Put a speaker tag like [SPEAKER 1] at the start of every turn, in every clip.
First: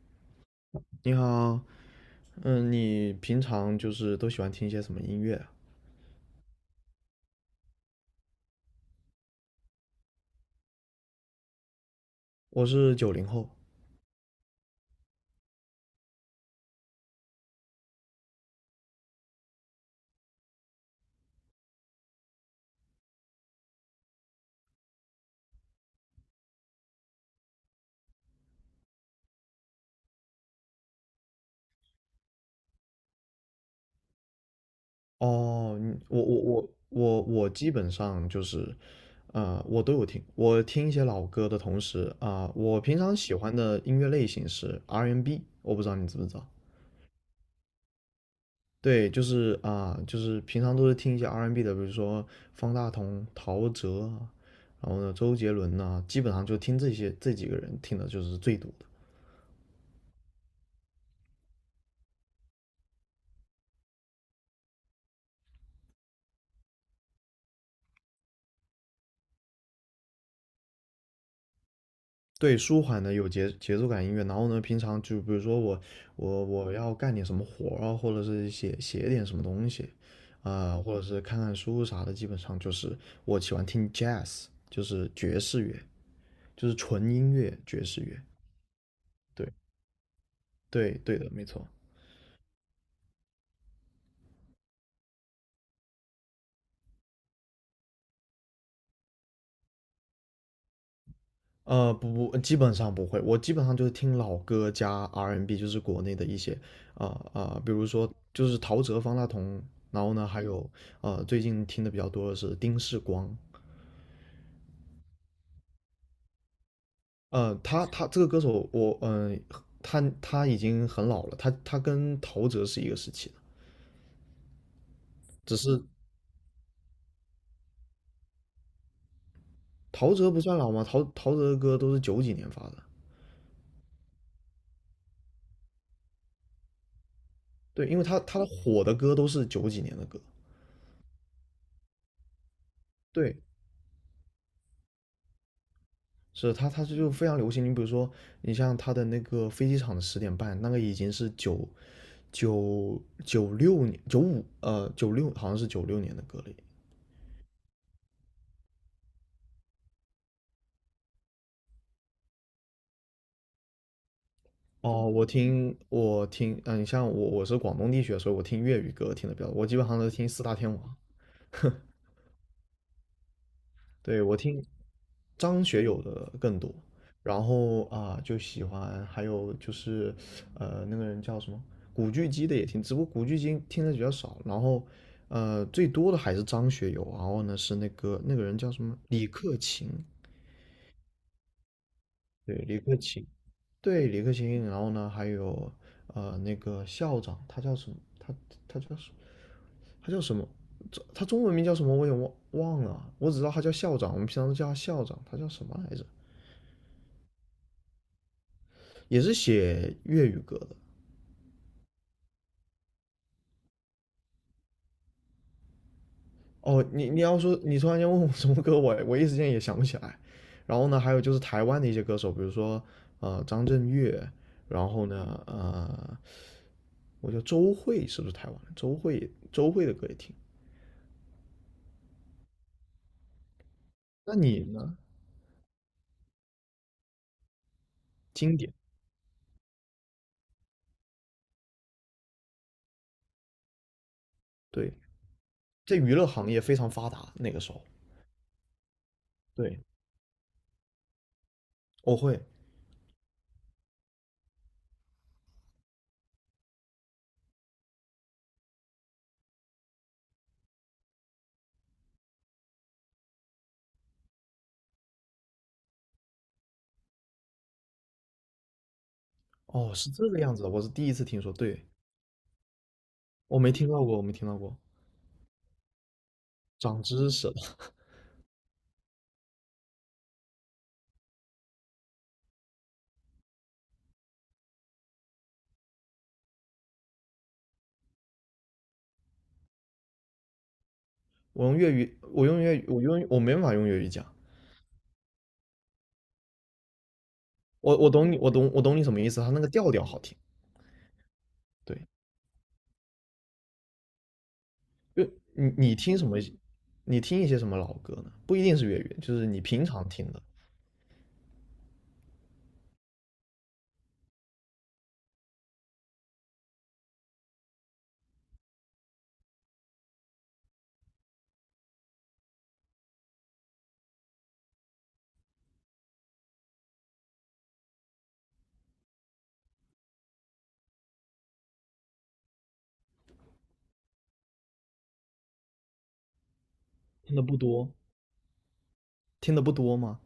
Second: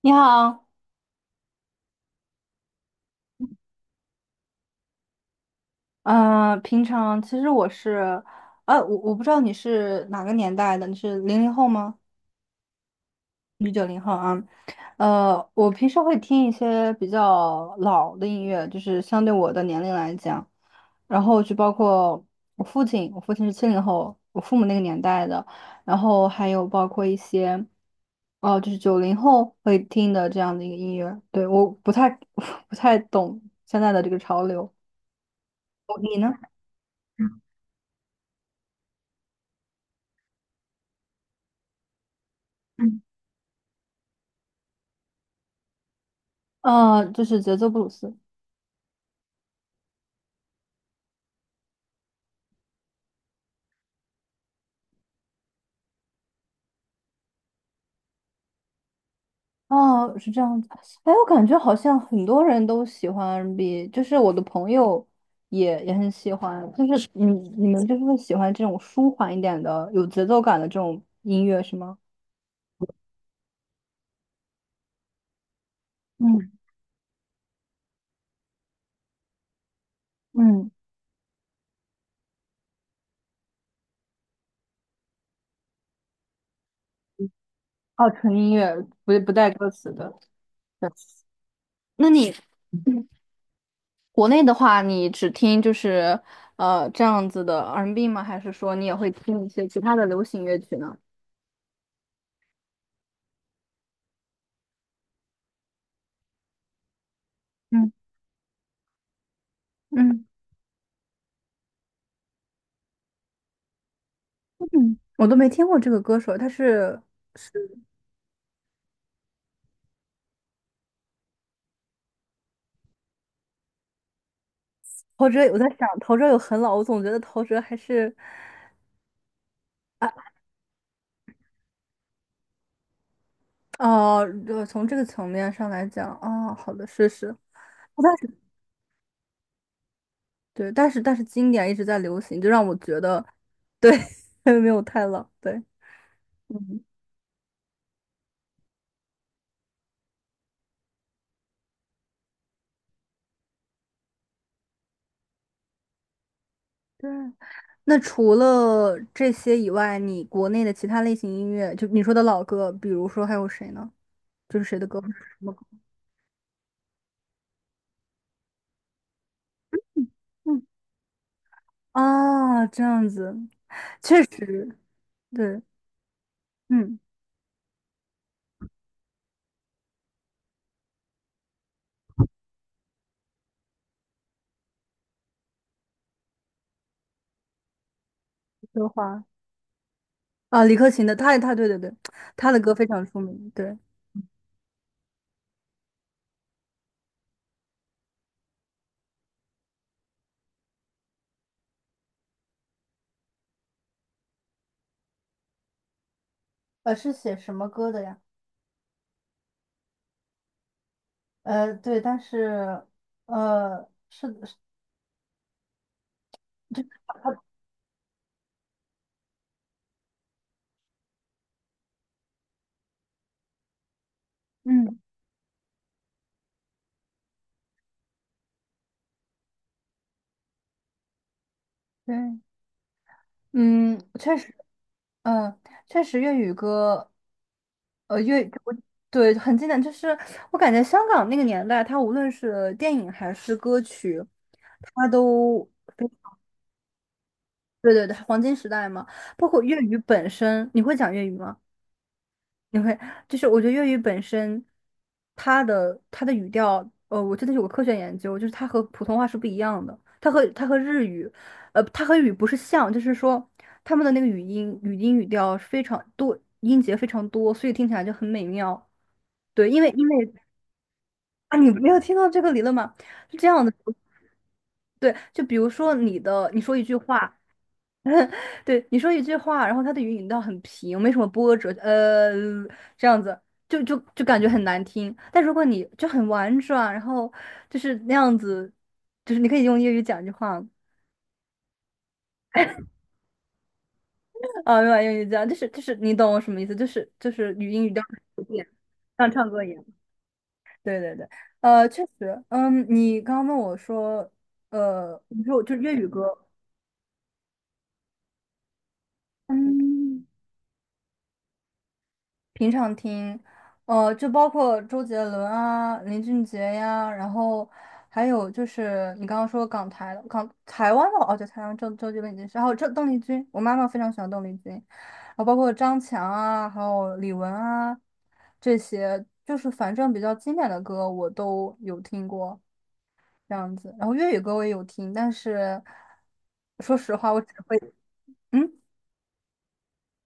[SPEAKER 1] 你好，
[SPEAKER 2] 你好。你平常就是都喜欢听一些什么音乐啊？
[SPEAKER 1] 平常其实我是，我不知道你是哪个年代的，你是零零后吗？
[SPEAKER 2] 我是九零后。
[SPEAKER 1] 你是九零后啊？我平时会听一些比较老的音乐，就是相对我的年龄来讲，然后就包括我父亲是七零后，我父母那个年代的，然后还有包括一些，哦、就是九零后会听的这样的一个音乐，对，我不太 不太懂现在的这个潮流，
[SPEAKER 2] 哦，你
[SPEAKER 1] 你
[SPEAKER 2] 我
[SPEAKER 1] 呢？
[SPEAKER 2] 我我我我基本上就是，我都有听。我听一些老歌的同时啊，我平常喜欢的音乐类型是 R&B，我不知道你知不知道。
[SPEAKER 1] 就是节奏布鲁斯。
[SPEAKER 2] 对，就是平常都是听一些 R&B 的，比如说方大同、陶喆啊，然后呢，周杰伦呐、基本上就听这些这几个人听的就是最多的。
[SPEAKER 1] 哦，是这样子。哎，我感觉好像很多人都喜欢 R&B，就是我的朋友也很喜欢。就是你们就是会喜欢这种舒缓一点的、有节奏感的这种音乐是吗？
[SPEAKER 2] 对，舒缓的有节奏感音乐，然后呢，平常就比如说我我
[SPEAKER 1] 嗯
[SPEAKER 2] 我要干点什么活啊，或者是写写点什么东西，
[SPEAKER 1] 嗯，
[SPEAKER 2] 啊、或者是看看书啥的，基本上就是我喜欢听 jazz，就是爵士乐，就是纯音乐爵士
[SPEAKER 1] 哦，
[SPEAKER 2] 乐。
[SPEAKER 1] 纯音乐，不带
[SPEAKER 2] 对
[SPEAKER 1] 歌词的。对
[SPEAKER 2] 对对的，没错。
[SPEAKER 1] 那你国内的话，你只听就是这样子的 R&B 吗？还是说你也会听一些其他的流行乐曲呢？
[SPEAKER 2] 不不，基本上不会，我基本上就是听老歌加 R&B，就是国内的一些啊啊、比如
[SPEAKER 1] 嗯
[SPEAKER 2] 说就是陶喆、方大同，然后
[SPEAKER 1] 嗯。
[SPEAKER 2] 呢，还有最近听的比较多的是丁世光。
[SPEAKER 1] 嗯，我都没听过这个歌手，他是
[SPEAKER 2] 他这个歌手，我嗯、呃他他已经很老了，他跟陶喆是一个时期的，
[SPEAKER 1] 陶喆。
[SPEAKER 2] 只
[SPEAKER 1] 我在
[SPEAKER 2] 是
[SPEAKER 1] 想，陶喆有很老，我总觉得陶喆还是啊
[SPEAKER 2] 陶喆不算老吗？陶喆的歌都是九几年发的，
[SPEAKER 1] 哦，从这个层面上来讲，哦，好的，是是，
[SPEAKER 2] 对，因为
[SPEAKER 1] 但
[SPEAKER 2] 他
[SPEAKER 1] 是
[SPEAKER 2] 他的火的歌都是九几年的歌，
[SPEAKER 1] 对，但是经典一直在流行，就让我觉得
[SPEAKER 2] 对，
[SPEAKER 1] 对，没有太老，对，
[SPEAKER 2] 是他
[SPEAKER 1] 嗯，
[SPEAKER 2] 就非常流行。你比如说，你像他的那个飞机场的十点半，那个已经是九九九六年九五呃九六好像是九六年的歌了。
[SPEAKER 1] 对。那除了这些以外，你国内的其他类型音乐，就你说的老歌，比如说还有谁呢？就是谁的歌或
[SPEAKER 2] 哦，
[SPEAKER 1] 者是
[SPEAKER 2] 我
[SPEAKER 1] 什么歌？
[SPEAKER 2] 听我听，你像我是广东地区的，所以我听粤语歌听的比较多，我基本上都听四大
[SPEAKER 1] 嗯，
[SPEAKER 2] 天王。
[SPEAKER 1] 啊，这样子，确
[SPEAKER 2] 对，我听
[SPEAKER 1] 实，对，
[SPEAKER 2] 张学友的更多，
[SPEAKER 1] 嗯。
[SPEAKER 2] 然后啊就喜欢，还有就是那个人叫什么古巨基的也听，只不过古巨基听的比较少，然后最多的还是张学友，然后呢是那个人叫什
[SPEAKER 1] 德
[SPEAKER 2] 么
[SPEAKER 1] 华
[SPEAKER 2] 李克勤，
[SPEAKER 1] 啊，李克勤的，他对对对，他
[SPEAKER 2] 对
[SPEAKER 1] 的歌
[SPEAKER 2] 李
[SPEAKER 1] 非
[SPEAKER 2] 克
[SPEAKER 1] 常出
[SPEAKER 2] 勤，
[SPEAKER 1] 名，对，
[SPEAKER 2] 对李克勤，然后呢还有那个校长，他叫什么？他叫什他叫什么？这他中文名叫什么？我也忘了啊，我只知道他叫校长，我们平常都叫他校长，他叫什么来着？
[SPEAKER 1] 是写什么歌的呀？
[SPEAKER 2] 也是写粤语歌的。
[SPEAKER 1] 对，但是，是的
[SPEAKER 2] 哦，你你要说你突然间问我什么歌，我一时间也想不起来。然后呢，还有就是台湾的一些歌手，比如说张震岳，然
[SPEAKER 1] 嗯，
[SPEAKER 2] 后呢我叫周蕙，是不是台湾的周蕙？周蕙的歌也听。
[SPEAKER 1] 对，嗯，
[SPEAKER 2] 那
[SPEAKER 1] 确实，
[SPEAKER 2] 你呢？
[SPEAKER 1] 嗯，确实粤语歌，粤，
[SPEAKER 2] 经典，
[SPEAKER 1] 我对，很经典，就是我感觉香港那个年代，它无论是电影还是歌曲，
[SPEAKER 2] 对，
[SPEAKER 1] 它都，
[SPEAKER 2] 在娱乐行业非常发达那个时候。
[SPEAKER 1] 对对对，黄金时代嘛，包括粤
[SPEAKER 2] 对，
[SPEAKER 1] 语本身，你会讲粤语吗？
[SPEAKER 2] 我会。
[SPEAKER 1] 你会，就是我觉得粤语本身，它的语调，我真的有个科学研究，就是它和普通话是不一样的，它和日语，它和日语不是像，就是说他们的那个语音语调是非常多，音节非常多，所以听起来就很美妙。对，因为
[SPEAKER 2] 哦，
[SPEAKER 1] 因
[SPEAKER 2] 是这
[SPEAKER 1] 为
[SPEAKER 2] 个样子的，我是第一次听说。
[SPEAKER 1] 啊，你
[SPEAKER 2] 对，
[SPEAKER 1] 没有听到这个理论吗？是这
[SPEAKER 2] 我
[SPEAKER 1] 样
[SPEAKER 2] 没
[SPEAKER 1] 的，
[SPEAKER 2] 听到过，我没听到过，
[SPEAKER 1] 对，就比如说你说一句
[SPEAKER 2] 长知
[SPEAKER 1] 话，
[SPEAKER 2] 识了。
[SPEAKER 1] 对，你说一句话，然后它的语音调很平，没什么波折，这样子就感觉很难听。但如果你就很婉转，然后就是那样子，就是你可以用粤语讲一句话
[SPEAKER 2] 我用粤语，我用粤语，我没办法用粤语讲。
[SPEAKER 1] 啊，没有用粤语讲，就是就是你懂我什么意思，就是语音语
[SPEAKER 2] 我
[SPEAKER 1] 调
[SPEAKER 2] 我懂你，
[SPEAKER 1] 很
[SPEAKER 2] 我
[SPEAKER 1] 点，
[SPEAKER 2] 懂我懂你什么意
[SPEAKER 1] 像
[SPEAKER 2] 思，
[SPEAKER 1] 唱
[SPEAKER 2] 他那
[SPEAKER 1] 歌
[SPEAKER 2] 个
[SPEAKER 1] 一样。
[SPEAKER 2] 调调好听，
[SPEAKER 1] 对对对，确
[SPEAKER 2] 对，
[SPEAKER 1] 实，嗯，你刚刚问我说，
[SPEAKER 2] 就
[SPEAKER 1] 你说我
[SPEAKER 2] 你
[SPEAKER 1] 就是粤
[SPEAKER 2] 你
[SPEAKER 1] 语
[SPEAKER 2] 听什么，
[SPEAKER 1] 歌，
[SPEAKER 2] 你听一些什么老歌呢？不一定是粤语，就是你平常
[SPEAKER 1] 嗯。
[SPEAKER 2] 听的，
[SPEAKER 1] 平常听，就包括周杰伦啊、林俊杰呀，然后还有就是你刚刚说港台湾的哦，对，台湾周杰伦已经是，还有这邓丽君，我妈妈非常喜欢邓丽君，然后包括张强啊，还有李玟啊这些，就是反正比较经典的歌我都有听过这样子，然后粤语歌我也有听，但是说实话，
[SPEAKER 2] 听
[SPEAKER 1] 我
[SPEAKER 2] 的
[SPEAKER 1] 只
[SPEAKER 2] 不
[SPEAKER 1] 会
[SPEAKER 2] 多。
[SPEAKER 1] 嗯。
[SPEAKER 2] 听的不多吗？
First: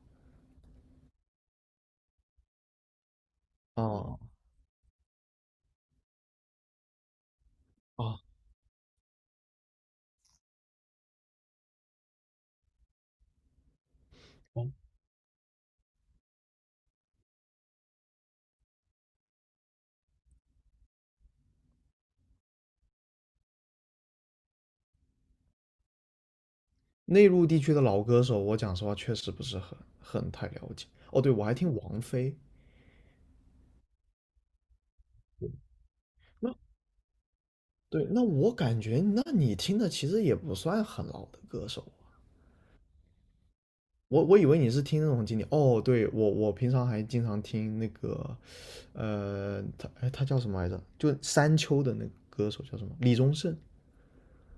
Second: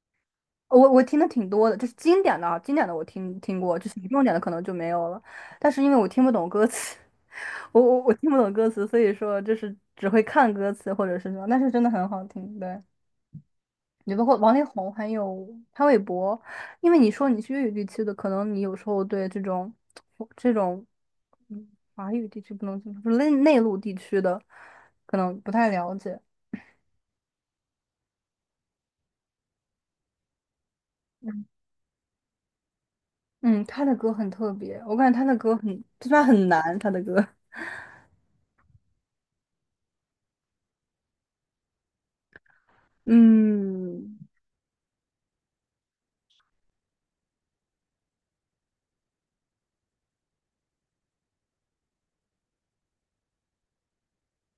[SPEAKER 1] 我听的挺多的，就是经典的啊，经典的我听过，
[SPEAKER 2] 啊、
[SPEAKER 1] 就是
[SPEAKER 2] 啊。
[SPEAKER 1] 重点的可能就没有了。但是因为我听不懂歌词，我
[SPEAKER 2] 哦
[SPEAKER 1] 听不懂歌词，所以说就是只会看歌词或者是什么，但是真的很好听。对，你包括王力宏还有潘玮柏，因为你说你是粤语地区的，可能你有时候对这种这种嗯华语地区不能就是内陆地区的可能不太了解。
[SPEAKER 2] 内陆地区的老歌手，我讲实话确实不是很太了解。哦，对，我还听王菲。
[SPEAKER 1] 嗯，他的歌很特别，我感觉他的歌很，虽然很
[SPEAKER 2] 那
[SPEAKER 1] 难，他的歌。
[SPEAKER 2] 对，那我感觉，那你听的其实也不算很老的歌手啊。
[SPEAKER 1] 嗯，
[SPEAKER 2] 我以为你是听那种经典。哦，对，我平常还经常听那个他叫什么来着？就山丘的那个歌手叫什么？李宗盛。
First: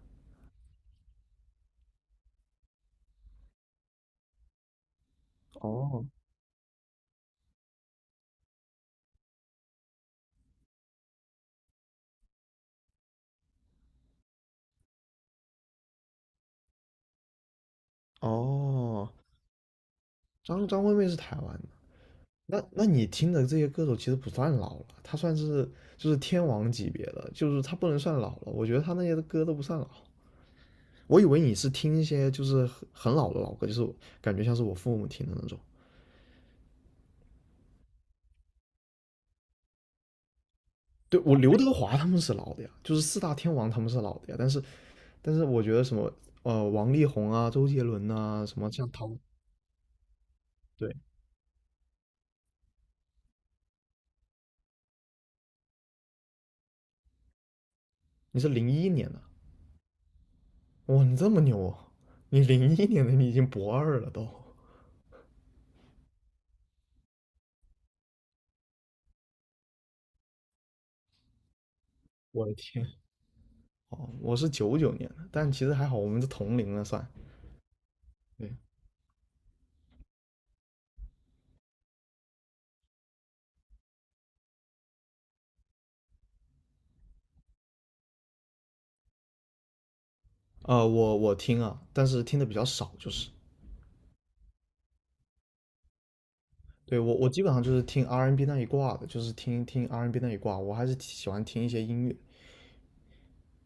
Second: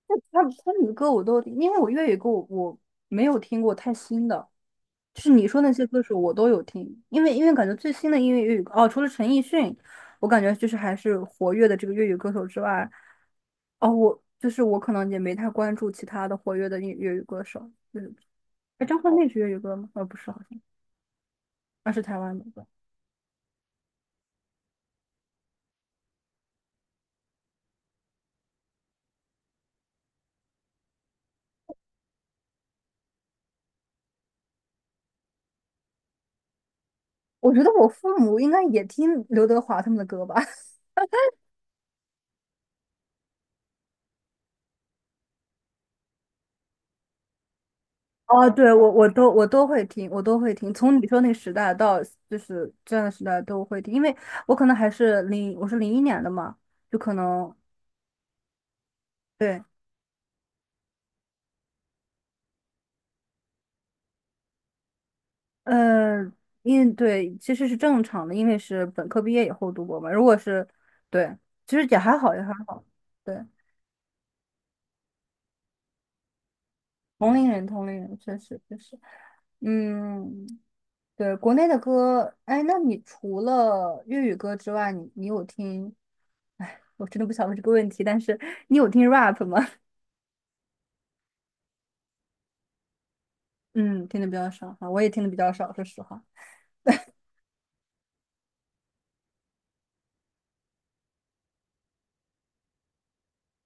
[SPEAKER 1] 那他们的歌我都，因为我粤语歌我没有听过太新的，就是你说那些歌
[SPEAKER 2] 哦，
[SPEAKER 1] 手我都有听，因为感觉最新的音乐粤语歌哦，除了陈奕迅，我感觉就是还是活跃的这个粤语歌手之外，哦，我就是我可能也没太关注其他的活跃的粤语歌手，就是哎，张
[SPEAKER 2] 哦，
[SPEAKER 1] 惠妹是粤语歌吗？哦，不是，好像
[SPEAKER 2] 张惠妹是台湾的。
[SPEAKER 1] 那是台湾的
[SPEAKER 2] 那
[SPEAKER 1] 歌。
[SPEAKER 2] 那你听的这些歌手其实不算老了，他算是就是天王级别的，就是他不能算老了。我觉得他那些歌都不算老。我以为你是听一些就是很老的老歌，就是感觉像是我父母听的那种。
[SPEAKER 1] 我觉得我父母应该也听刘德华他们的歌吧。
[SPEAKER 2] 对，我刘德华他们是老的呀，就是四大天王他们是老的呀。但是我觉得什么王力宏啊、周杰伦啊，
[SPEAKER 1] 哦，
[SPEAKER 2] 什么
[SPEAKER 1] 对，我
[SPEAKER 2] 像
[SPEAKER 1] 我都我都会听，我都会听，从
[SPEAKER 2] 对，
[SPEAKER 1] 你说那个时代到就是这样的时代都会听，因为我可能还是零，我是零一年的嘛，就可能
[SPEAKER 2] 你是零一年的，
[SPEAKER 1] 对，
[SPEAKER 2] 哇，你这么牛啊！你零一年的，你已经博二了都。
[SPEAKER 1] 呃，因对其实是正常的，因为是本科毕业以后读博嘛，如果是对，其实也还好，也
[SPEAKER 2] 我
[SPEAKER 1] 还
[SPEAKER 2] 的
[SPEAKER 1] 好，
[SPEAKER 2] 天，
[SPEAKER 1] 对，
[SPEAKER 2] 哦，我是九九年的，但其实还好，我们是同龄了算。
[SPEAKER 1] 同龄人，同龄人，确
[SPEAKER 2] 对，
[SPEAKER 1] 实确实，嗯，对，国内的歌，哎，那你除了粤语歌之外，你有听？哎，我真的不想问这个问题，但是你有听 rap 吗？
[SPEAKER 2] 我听啊，但是听的比较少，就是
[SPEAKER 1] 嗯，听的比较少哈，我也听的比较少，说实话。
[SPEAKER 2] 对，我基本上就是听 R&B N 那一挂的，就是听听 R&B N 那一挂，我还是喜欢听一些音乐。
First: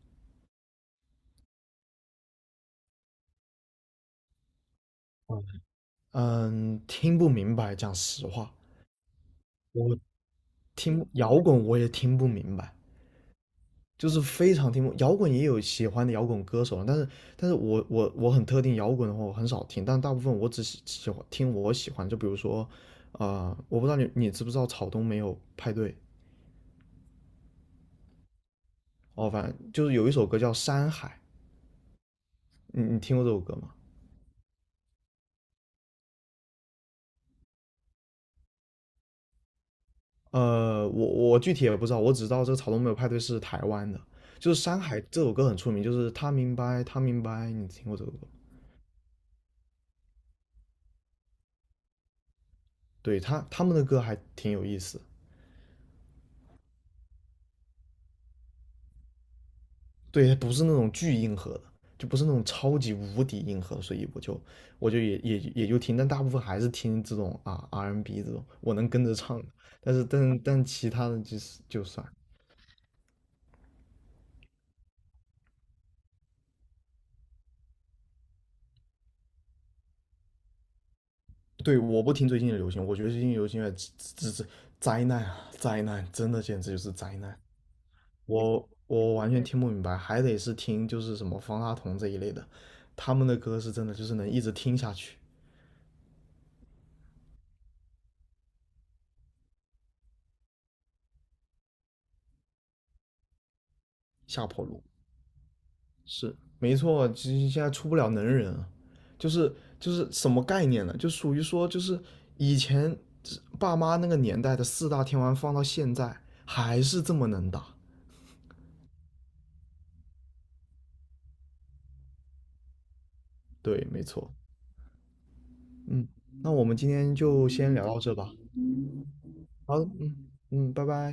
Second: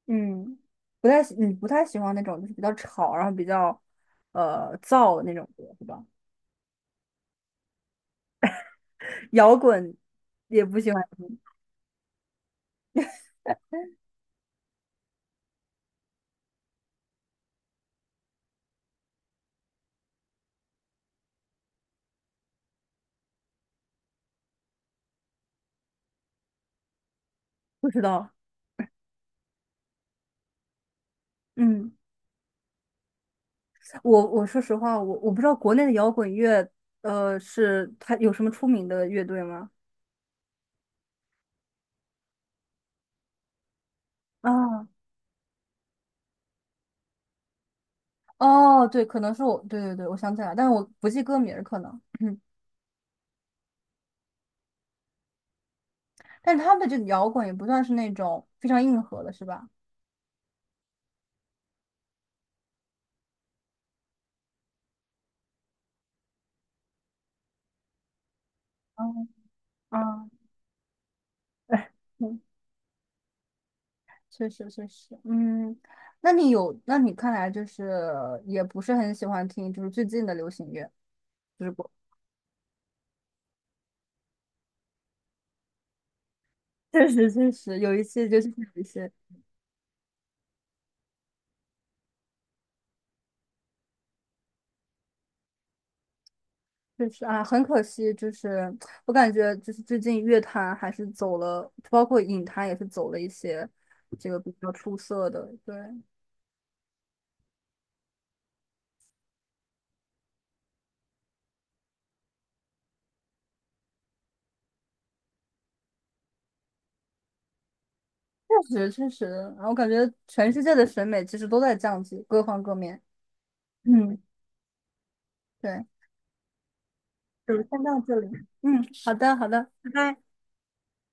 [SPEAKER 1] 嗯，不太喜，你不太喜欢那种就是比较吵，然后比较燥的那
[SPEAKER 2] 嗯
[SPEAKER 1] 种歌，是吧？
[SPEAKER 2] 嗯，听不明白，讲实话，
[SPEAKER 1] 摇滚
[SPEAKER 2] 我
[SPEAKER 1] 也不喜欢
[SPEAKER 2] 听
[SPEAKER 1] 听
[SPEAKER 2] 摇滚我也听不明白，就是非常听不懂摇滚也有喜欢的摇滚歌手，但是我很特定摇滚的话我很少听，但大部分我只喜欢听我喜欢，就比如说，啊，我不知道你知不知道草东没有派对。
[SPEAKER 1] 不知道。
[SPEAKER 2] 哦，反正就是有一首歌叫《山海》，
[SPEAKER 1] 嗯。
[SPEAKER 2] 你听过这首歌吗？
[SPEAKER 1] 我说实话，我不知道国内的摇滚乐，是它有什么出名的乐队吗？
[SPEAKER 2] 我具体也不知道，我只知道这个草东没有派对是台湾的，就是《山
[SPEAKER 1] 啊，
[SPEAKER 2] 海》这首歌很出名，就是他明白他明白，你听过这首歌？
[SPEAKER 1] 哦，对，可能是我，对对对，我想起来，但是我不记歌名儿，可能，
[SPEAKER 2] 对他们的歌还挺有意思，
[SPEAKER 1] 但是他们的这个摇滚也不算是那种非常硬核的，是吧？
[SPEAKER 2] 对，它不是那种巨硬核的，就不是那种超级无敌硬核，所以我就也就听，但大部分还是听这种啊 R&B 这种我能跟着
[SPEAKER 1] 嗯
[SPEAKER 2] 唱的，但是
[SPEAKER 1] 嗯，
[SPEAKER 2] 其他的就是就
[SPEAKER 1] 哎
[SPEAKER 2] 算。
[SPEAKER 1] 嗯，确实确实，嗯，那你看来就是也不是很喜欢听，就是最近的流行乐，就是
[SPEAKER 2] 对，
[SPEAKER 1] 不，
[SPEAKER 2] 我不听最近的流行，我觉得最近流行乐只是灾难啊，灾难，真的简直就是
[SPEAKER 1] 确
[SPEAKER 2] 灾
[SPEAKER 1] 实
[SPEAKER 2] 难。
[SPEAKER 1] 确实有一些，就是有
[SPEAKER 2] 我
[SPEAKER 1] 一些。
[SPEAKER 2] 我完全听不明白，还得是听就是什么方大同这一类的，他们的歌是真的就是能一直听下去，
[SPEAKER 1] 确实啊，很可惜，就是我感觉就是最近乐坛还是走了，包括影坛也是走了一些这个
[SPEAKER 2] 下
[SPEAKER 1] 比
[SPEAKER 2] 坡
[SPEAKER 1] 较
[SPEAKER 2] 路。
[SPEAKER 1] 出色的。对，
[SPEAKER 2] 是没错，其实现在出不了能人啊，就是什么概念呢？就属于说，就是以前爸妈那个年代的四大天王放到现在还是这么能打。
[SPEAKER 1] 确实确实，啊，我感觉全世界的审美其实都在降级，各方各面。
[SPEAKER 2] 对，没
[SPEAKER 1] 嗯，
[SPEAKER 2] 错。
[SPEAKER 1] 对，
[SPEAKER 2] 嗯，那我们今天就
[SPEAKER 1] 就
[SPEAKER 2] 先
[SPEAKER 1] 先
[SPEAKER 2] 聊到
[SPEAKER 1] 到
[SPEAKER 2] 这
[SPEAKER 1] 这里。
[SPEAKER 2] 吧。
[SPEAKER 1] 嗯，好的好的，
[SPEAKER 2] 好，
[SPEAKER 1] 拜
[SPEAKER 2] 嗯
[SPEAKER 1] 拜。
[SPEAKER 2] 嗯，拜拜。